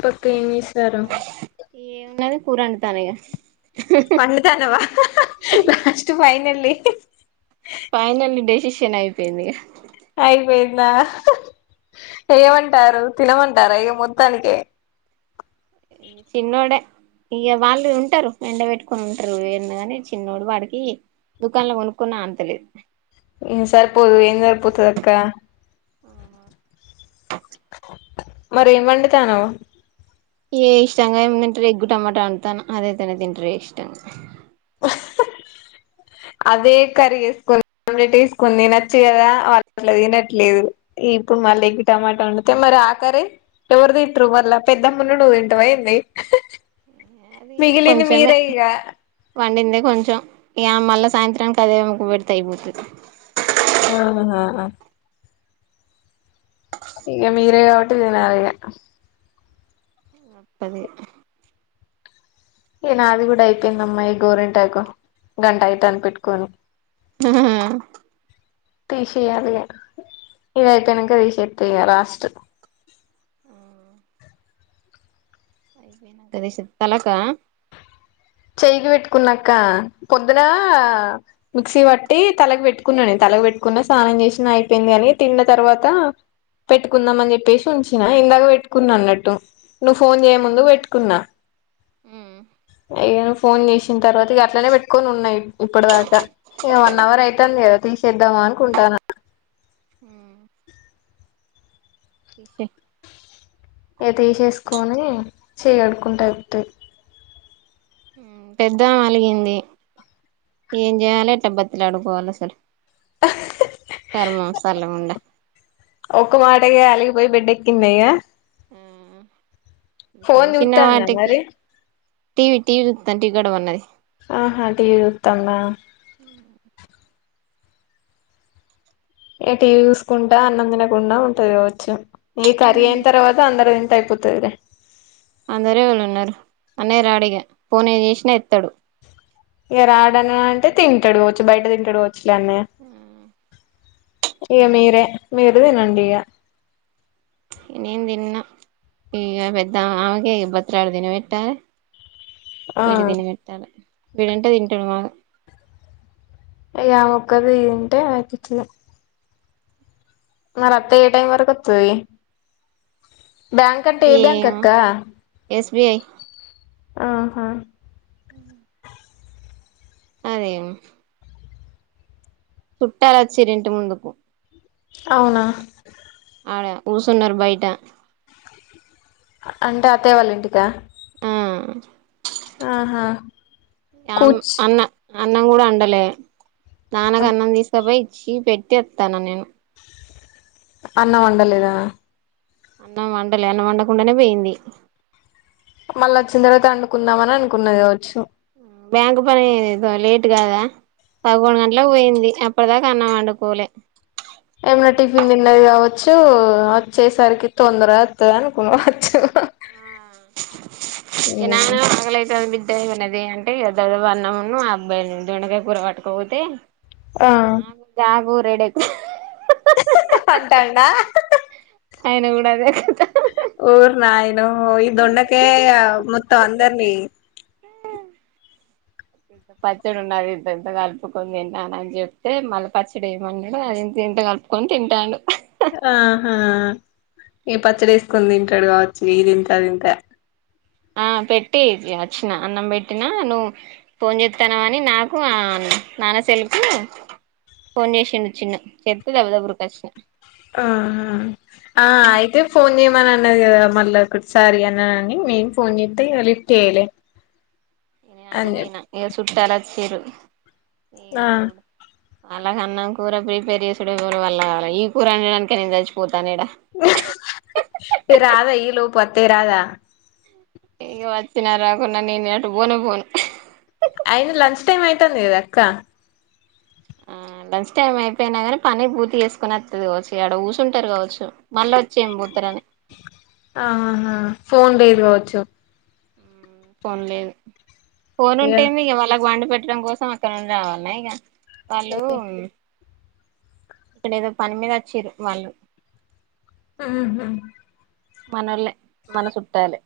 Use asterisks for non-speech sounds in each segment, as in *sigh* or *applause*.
పక్క ఏం ఏసరు. ఏం ఉన్నది కూర ఒండుతాన్న ఇగ పండుతాన్నవ లాస్ట్ ఫైనల్లి. తిన్ అయిపోయింది ఇగ అయిపొయిందా? ఏమంటారు తినమంటరా ఇగ మొత్తానికే చిన్నోడే ఇగ వాళ్ళు ఉంటరు ఎండ వెట్టుకొన్ ఉంటరు ఏం గని చిన్నోడు వాడికి దుకాన్ల కొనుక్కున్న ఆన్తలే సరిపోదు ఏం సరిపోతదక్క. మరేం వండుతానవ్ ఏ ఇష్టంగ ఏం తింటరు ఎగ్ టమాట వండుతాన్న అదయితనే తింటరు ఇష్టంగ. అదే కర్రీ ఏస్కొన్ ఆమ్లెట్ ఏస్కొన్ తినొచ్చు గదా వాల్ అట్ల తినట్లేదు ఈ ఇప్పుడ్ మళ్ళ ఎగ్ టమాట వండుతే మరి ఆ కర్రీ ఎవర్ తింన్ట్రూ మళ్ళ పెద్దమ్మ ఉన్ నువ్ తింటవ ఏంది. అది మిగిలింది మీరే ఇగ కొంచం ఇగ మళ్ళ సాయంత్రంకదే పెడ్తే అయిపొతది. ఆహా ఇగ మీరే గాబట్టి తినాల్ ఇగ అప్పది ఇగ్ నాది గుడ అయిపోయిందమ్మా ఈ గోరింటాకు గంట అయ్తాంది పెట్టుకోని *inaudible* తీసేయాలిగ ఇది అయిపొయినంక తీసేత్త ఇగ లాస్ట్ *inaudible* తలకా చేయికి పెట్టుకున్నక్క పొద్దునా మిక్సి పట్టి తలకి వెట్టుకున్న నేన్ తలక్ పెట్కో కున్న స్నానం చేశిన అయిపోయింది గని తిన్న తర్వాత పెట్టుకుందాం అన్ చెప్పెసి ఉంచిన ఇందాక పెట్టుకున్న అన్నట్టు నువ్ ఫోన్ చేయ ముందుక్ వెట్కున్న. *inaudible* ఇగ నువ్ ఫోన్ చేశిన్ తర్వాత ఇగ అట్లనే పెట్టుకొన్ ఉన్న ఇప్పట్ దాక ఇగ వన్ అవర్ అయ్తాంది గదా తీసేద్దామా అన్కుంటాన తీసెయ్ ఇగ తీసేస్కోని చెయ్ కడుక్కుంటే అయిపోతది. పెద్దమె అలిగింది ఏం చేయాలె ఎట్ల బతిలాడుకోవలె అసలు కర్మం సల్లగుండ పోయ్ బెడ్ఎక్కింద ఇగ మ్ ఫోన్ జుత్తాన్నా మరి టీవీ టీవీ చూస్తాను టీ గొడవ ఉన్నది ఆహా టీవి చూత్తాందా. ఇగ టివి చూసుకుంటా అన్నం తినకుండా ఉంటది కావచ్చు ఈ కర్రీ అయిన తర్వాత అందరు తింటే అయిపో పోతదిలే అందరేవాలు ఉన్నారు అన్నయ్య రాడిగా ఫోన్ ఏ చేసినా ఎత్తాడు ఇగ రాడనా అంటే తింటాడుకవచ్చు బయట తింటాడుకవ ఇగ అన్నయ్య ఇగ తినని మీరె మీర అదేనండీయ నేన్ తిన్న ఇగా పెద్ద ఆమెకే బతిలాడి దిన పెట్టాలే ఆ వీడి తినిబెట్టాలి వీడంటే తింటాడు మాగా ఇగ ఆమె ఒక్కతి దింటే అఐపోతాది మరి అత్తయ్య ఏ టైమ్ వరకు అత్తది బ్యాంక్ అంటే ఏ బ్యాంక్ అక్క వి ఐ ఆహా ఆహా అదే చుట్టలు వచ్చిన్రు ఇంటి ముందుకు అవునా ఆడ కుసున్నరు బయట అంటే అత్తయ వాళ్ళ ఇంటికా ఆ ఆహా ఆమ్ కూర్చ్ అన్న అన్నం కూడా అండలే నాన్నకు అన్నం తీసుకపోయి ఇచ్చి పెట్టి అత్తన నేను అన్నం వండలేదా అన్నం వండలే అన్నం వండకుండానే పోయింది మళ్ళ అచ్చిన తర్వాత వండుకుందామ అని అనుకున్నది కావచ్చు బ్యాంక్ పని ఏదో లేట్ కాదా పదకొండు గంటలకు పోయింది అప్పటిదాకా అన్నాం వండు కోలే ఏమనా టిఫిన్ తిన్నది కావచ్చు అచ్చేసరికి తొందర గ అత్తది అనుకొవచ్చు ఆ ఇగ నాన్న ఆగలైత న్ బి డ్డ ఏమన దే అంటే అన్నము ఆ అబ్బా దొండకాయ కూర పట్టుకపోతే ఆ నాగ్ గ కూర ఏడ అంటండా అయన కూడా అదే అం ఓర్ నాయనో ఇ డోన్డకాయ మొత్తం అందర్ని ఇ పచ్చడి ఉన్న అది ఇంత ఎంత కలుపుకొని తింటన అని చెప్తే మళ్ళ పచ్చడి ఏమన్నాడు అది ఇంత కలుపుకొని తింటాడు ఆహా ఇగ పచ్చడ ఎసుకొని తింటాడు కావచ్చు ఇదింత అదింత ఆ పెట్టి వచ్చిన అన్నం పెట్టినా నువ్వు ఫోన్ చేత్తన వని నాకు అ నాన సెల్ కి పోన్ చేసిండు చిన్ను చెప్తే దబదబఉరికచ్చిన ఆహ ఆ అయితే ఫోన్ చేయమ్ మన అనాది కదా మళ్ళా ఒకసారి అన్నాని మేం ఫోన్ చేతే లిఫ్ట్ చేయలే నేన్ అని చెప్ ఆటుపోయినా ఇక చుట్టూలచ్చిర్రు ఇగ ఆ చూడు అలాగ అన్నం కూర ప్రిపేర్ చేసుడే ఎవరివల్ల కాలే ఈ కూర వండానికె నేను చచ్చిపోతాన ఇడ. ఇ రాధా ఈలు పత్తే రాదా ఇగ వచ్చినారకున్నా నేనే అటు పోనే పోను టైమ్ అయితది గదా అక్కా ఆ లంచ్ టైం అయిపోయినా గానీ పని పూర్తి అ లంచ్ టైం అయిపోయిన గని పని పూర్తి చేసుకొని అత్తది కావచ్చు ఇగ అడ కూసుంటారు కావచ్చు మళ్ళ అచ్చి ఏం పోతరని ఆహాహ ఫోన్ లేదు కావచ్చు ఫోన్ లేదు ఫోన్ ఉంటేంది ఇగ వాళ్ళకు వండి పెట్టడం కోసం అక్కడ నుండి రావాల ఇగ. వాళ్ళు ఇక్కడ ఏదో పని మీద వచ్చిరు వాళ్ళు ఆహ మనోళ్లే మన చుట్టాలె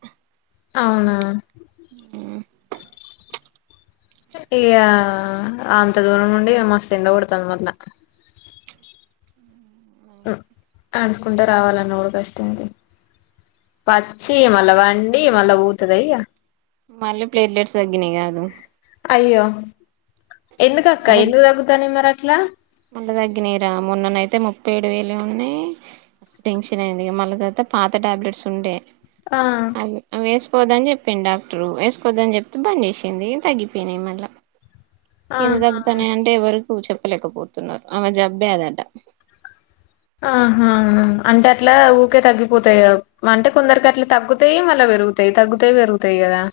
అవునా ఉమ్ ఇగ అంత దూరం నుండి మస్తు ఎండ కొడతాంది మళ్ల ఉ నడుచుకుంట రావాలన్న కూడ కష్టం ఇది. పచ్చి మళ్ళ వండి మళ్ళ పొతదఇగ మళ్ళీ ప్లేట్లెట్స్ తగ్గినయి కాదు అయ్యో ఎందుకక్క ఎందుకు తగ్గుతాన్నాయి మరి అట్లా? మళ్ళ తగ్గినాయి రా మొన్నన అయితే ముప్పై ఏడు వేలు ఉన్నాయి. టెన్షన్ అయింది ఇగ మళ్ళ తరువాత పాత టాబ్లెట్స్ ఉండే. ఆ అవి వేసు కోద్దని చెప్పిండు డాక్టర్ వేసుకోద్దని చెప్తే బంద్ చేసింది తగ్గిపోయినయి మళ్ళ. ఎందుకు ఆహా తగ్గుతాన్నాయి అంటే ఎవరకు చెప్పలేకపోతున్నారు, ఆమె జబ్బే అదంట. ఆహ అంటే అట్లా ఊకే తగ్గిపోతాయి. అంటే కొందరికి అట్లా తగ్గుతాయి మళ్ళ పె పెరుగుతాయి, తగ్గుతయి పెరుగుతయి కదా.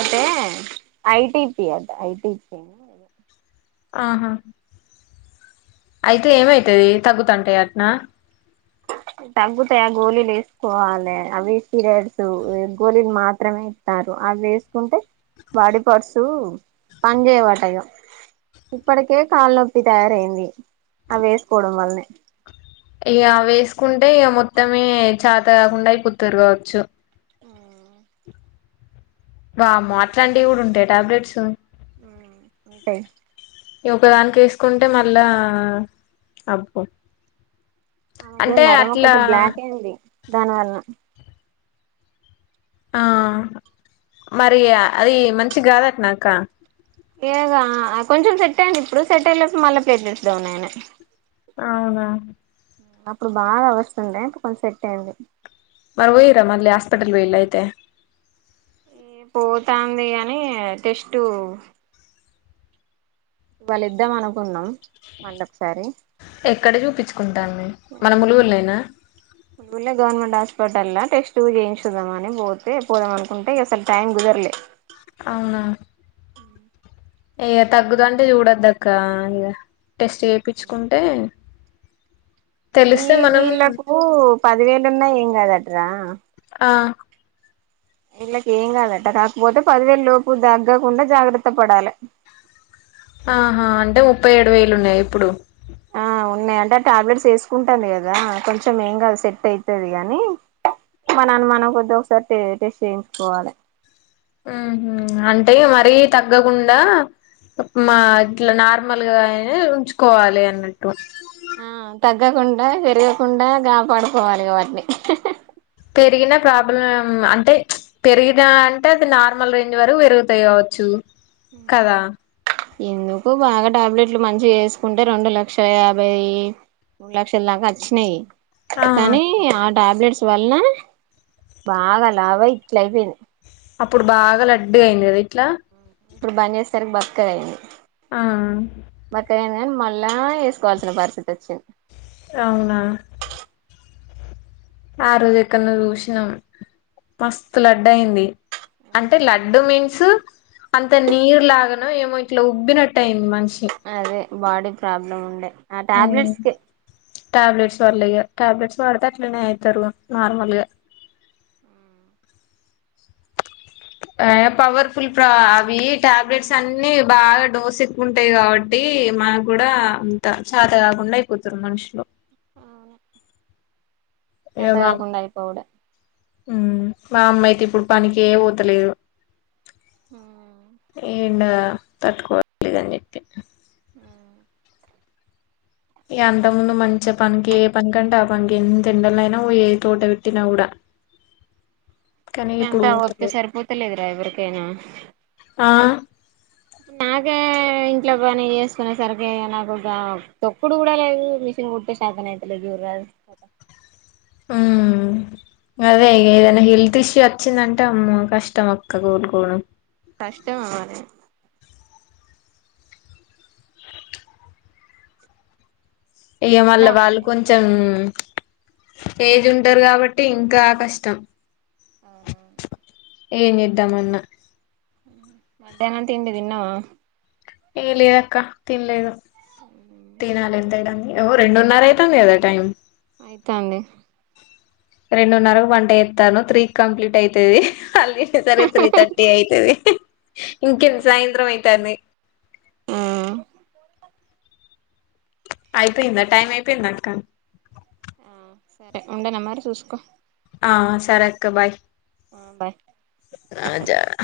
అదే ఐటిపి అట ఐటిపి ఆహా అయితే ఏమైతది తగ్గుతాంటయి అట్నా తగ్గుతాయా గోళిలు వేసుకోవాలె. అవి పీరియడ్స్ గోళిలు మాత్రమే ఇస్త కాదు అవి వేసుకుంటే బాడీ పార్ట్స్ పని చేయవట ఇగ. ఇప్పటికే కాళ్ళ నొప్పి తయారయింది. ఆ వేసుకోవడం వల్లనే. ఇగ అవి వేసుకుంటే ఇగ మొత్తమే చాత కాకుండా అయి పొత్తూరు కావచ్చు. ఆ వామ్మో అట్లాంటివి కూడా ఉంటాయ టాబ్లెట్స్? మ్ ఉంటయ్. ఇ ఒకదానికి వేసుకుంటే మళ్ళా అబ్బో ఆమెకు అంటే నరం అట్లా ఒకటి బ్లాక్ అయింది దాని వల్ల ఆ మరి అది మంచి గాదట్ న అక్క ఏగా కొంచెం సెట్ అయ్యింది ఇప్పుడు, సెట్ అయ్యే లోపు మళ్ళా ప్లేట్లెస్ డౌన్ అయినయ్. అవునా అప్పుడు బాగా వస్తుండే ఇప్పుడు కొంచెం సెట్ అయింది. మరి వయిరా మళ్ళీ హాస్పిటల్ ఓయిల్లా అయితే. ఈ పోతాంది గని టెస్టు ఇవాళ్ళిద్దాం అనుకున్నాం. మళ్ళ ఒకసారి ఎక్కడ చూపించుకుంటాన్నవ్ మన ములుగుల్లెనా? ములగ్ గవర్నమెంట్ హాస్ హాస్పిటల్లా టెస్టులు చేయించుకుందామని పోతే, పోదామనుకుంటే ఇగ అసలు టైం కుదరలే. అవునా ఇగ తగ్గదు అంటే చూడదు అక్క ఇగ టెస్ట్ చేయించుకుంటే ఈ మనం వీళ్ళలకు పదివేలున్నా ఏం కాదట్రా. ఆ ఇళ్ళకి ఏం కాదట కాక్ పోతే పదివేల్ లోపు దగ్గకుండా జాగ్రత్త పడాలే ఆహా అంటే ముప్పై ఏడు వేలున్నాయి ఇప్పుడు. నే అంటే టాబ్ లేట్స్ ఎసుకుంటానే గదా కొంచమ్ ఏం కాద్ సెట్ అయితది గానీ మన అన్ మనమ్ కొద్దో ఒక్ సార్ టే టెస్ట్ చేయించుకోవాలే ఉహుమ్ అంటే మరీ తగ్గగుండా మా ఇట్లా నార్ మల్ గాయినే ఉంచుకోవాలి అన్నట్టు ఆ తగ్గకుండా పెరగకుండా గాపాడుకోవాలి వాట్ ని హ్ పెరిగిన ప్రాబ్ లమ్ అంటే చ్ పెరిగినా అంటే అద్ నార్ మాల్ రేంజ్ వరు ఎరుగుతాయి గావోచ్చు కదా ఎందుకు బాగా టాబ్ లేట్లు మంచి ఎస్ కుంటే రొండు లక్ష యాభై ఇ మూడ్ లక్షల్ దాకా అచ్చినాయి ఆ కానీ ఆడ్ టాబ్ లెట్లు వాల్ నా బాగా లవాయి ఇట్లు అయిపెంద్ అప్పుడు బాగా లడ్డుగా అయింది కదా ఇట్లా ఇపుడు బాన్ జేస్తరు కి బక్కగాయింది ఆ అ కాన్ మళ్ళా ఎస్ కోల్ సిన పర్ స్థితి ఓచిన్ ఔనా ఆ రోజ్ ఎక్కన్ నో జుష్ నాం మస్తు లడ్డయింది అంటే లడ్డు మీన్స్ అంత నీర్ లాగానొ ఏమో ఇట్లా ఉబ్బినట్టు అయింది మన్ ష్ అదే బాడీ ప్రాబ్ లమ్ ఉండే ఆ ట్యాబ్ లేట్స్ కే ట్యాబ్ లేట్స్ వాల్ల ఇగ ట్యాబ్ లేట్స్ వాడ్ తే అట్లనే ఐతారువ నార్ మాల్ గా య్ పవర్ ఫుల్ ప్ర అవి ట్యాబ్ లేట్స్ అన్ని బాగా డోస్ ఎక్ వుంటాయి గాబట్ తి మా గుడా అంత చాతా కాకుండా అయిపోతుర్ మన్ షులు చాత కాకుండా అయిపోవ్ డే ఉమ్ మా అమ్మ అయితే ఇప్పుడు పనికే ఏ ఓతలేదు ఏ ఇండ ఆ తట్ కోల్ లేదన్ జెప్పి ఇగ అంత ముందు మంచి పన్ కే ఏ పన్ కంటే ఆ పన్ కి ఎంత ఎండలయినా ఓయేది టోటల్ కీ టీన్న ఉడా ఎంత ఓత్తి పోతలేదు సర్ పోతలేదురా ఎవరికైనా ఆ నాకే ఏ ఇన్ ఇట్లా పని ఏస్ కునే సర్ కే నాకు గామ్ తొక్కుడు కూడా లేదు మిషన్ కుట్టే సేతనయితలేదు జురాదు కథ ఆ ఊ అదే ఏదనా హెల్ త్ ఇష్యూ ఓచ్చిందంటే అమ్మో కష్టమక్క గోల్ కోడమ్ కష్టమ్ మారే ఇగ వళ్ళ తిన్నావా వాళ్ కొంచమ్ ఏజ్ ఉంటారు కాబట్టి ఇంకా కష్టం ఔను ఏం జేద్దామన్న మడ్యానం తిండి దిన్నావ ఏ లేద్ అక్క తిన్ లేదు తినాలి ఇదరమ్ ఓ రొండున్ న్నర అయితుంది కదా టైం అయితన్ ది రొండున్ న్నరకు వంట ఎతానవ్ త్రీ కంప్లిట్ అయితది కల్ జెష్ నవ్ సరే త్రీ థర్టీ అయితది హీ ఆ ఇంకెంద్ సాయంత్రం అయితంది ఆ అయిపెందా టైమ్ అయిపెందక్క ఆ సరే ఉండన్న మరి చూసుకో ఆ సరే అక్క బాయ్ ఆ బాయ్ ఆ జ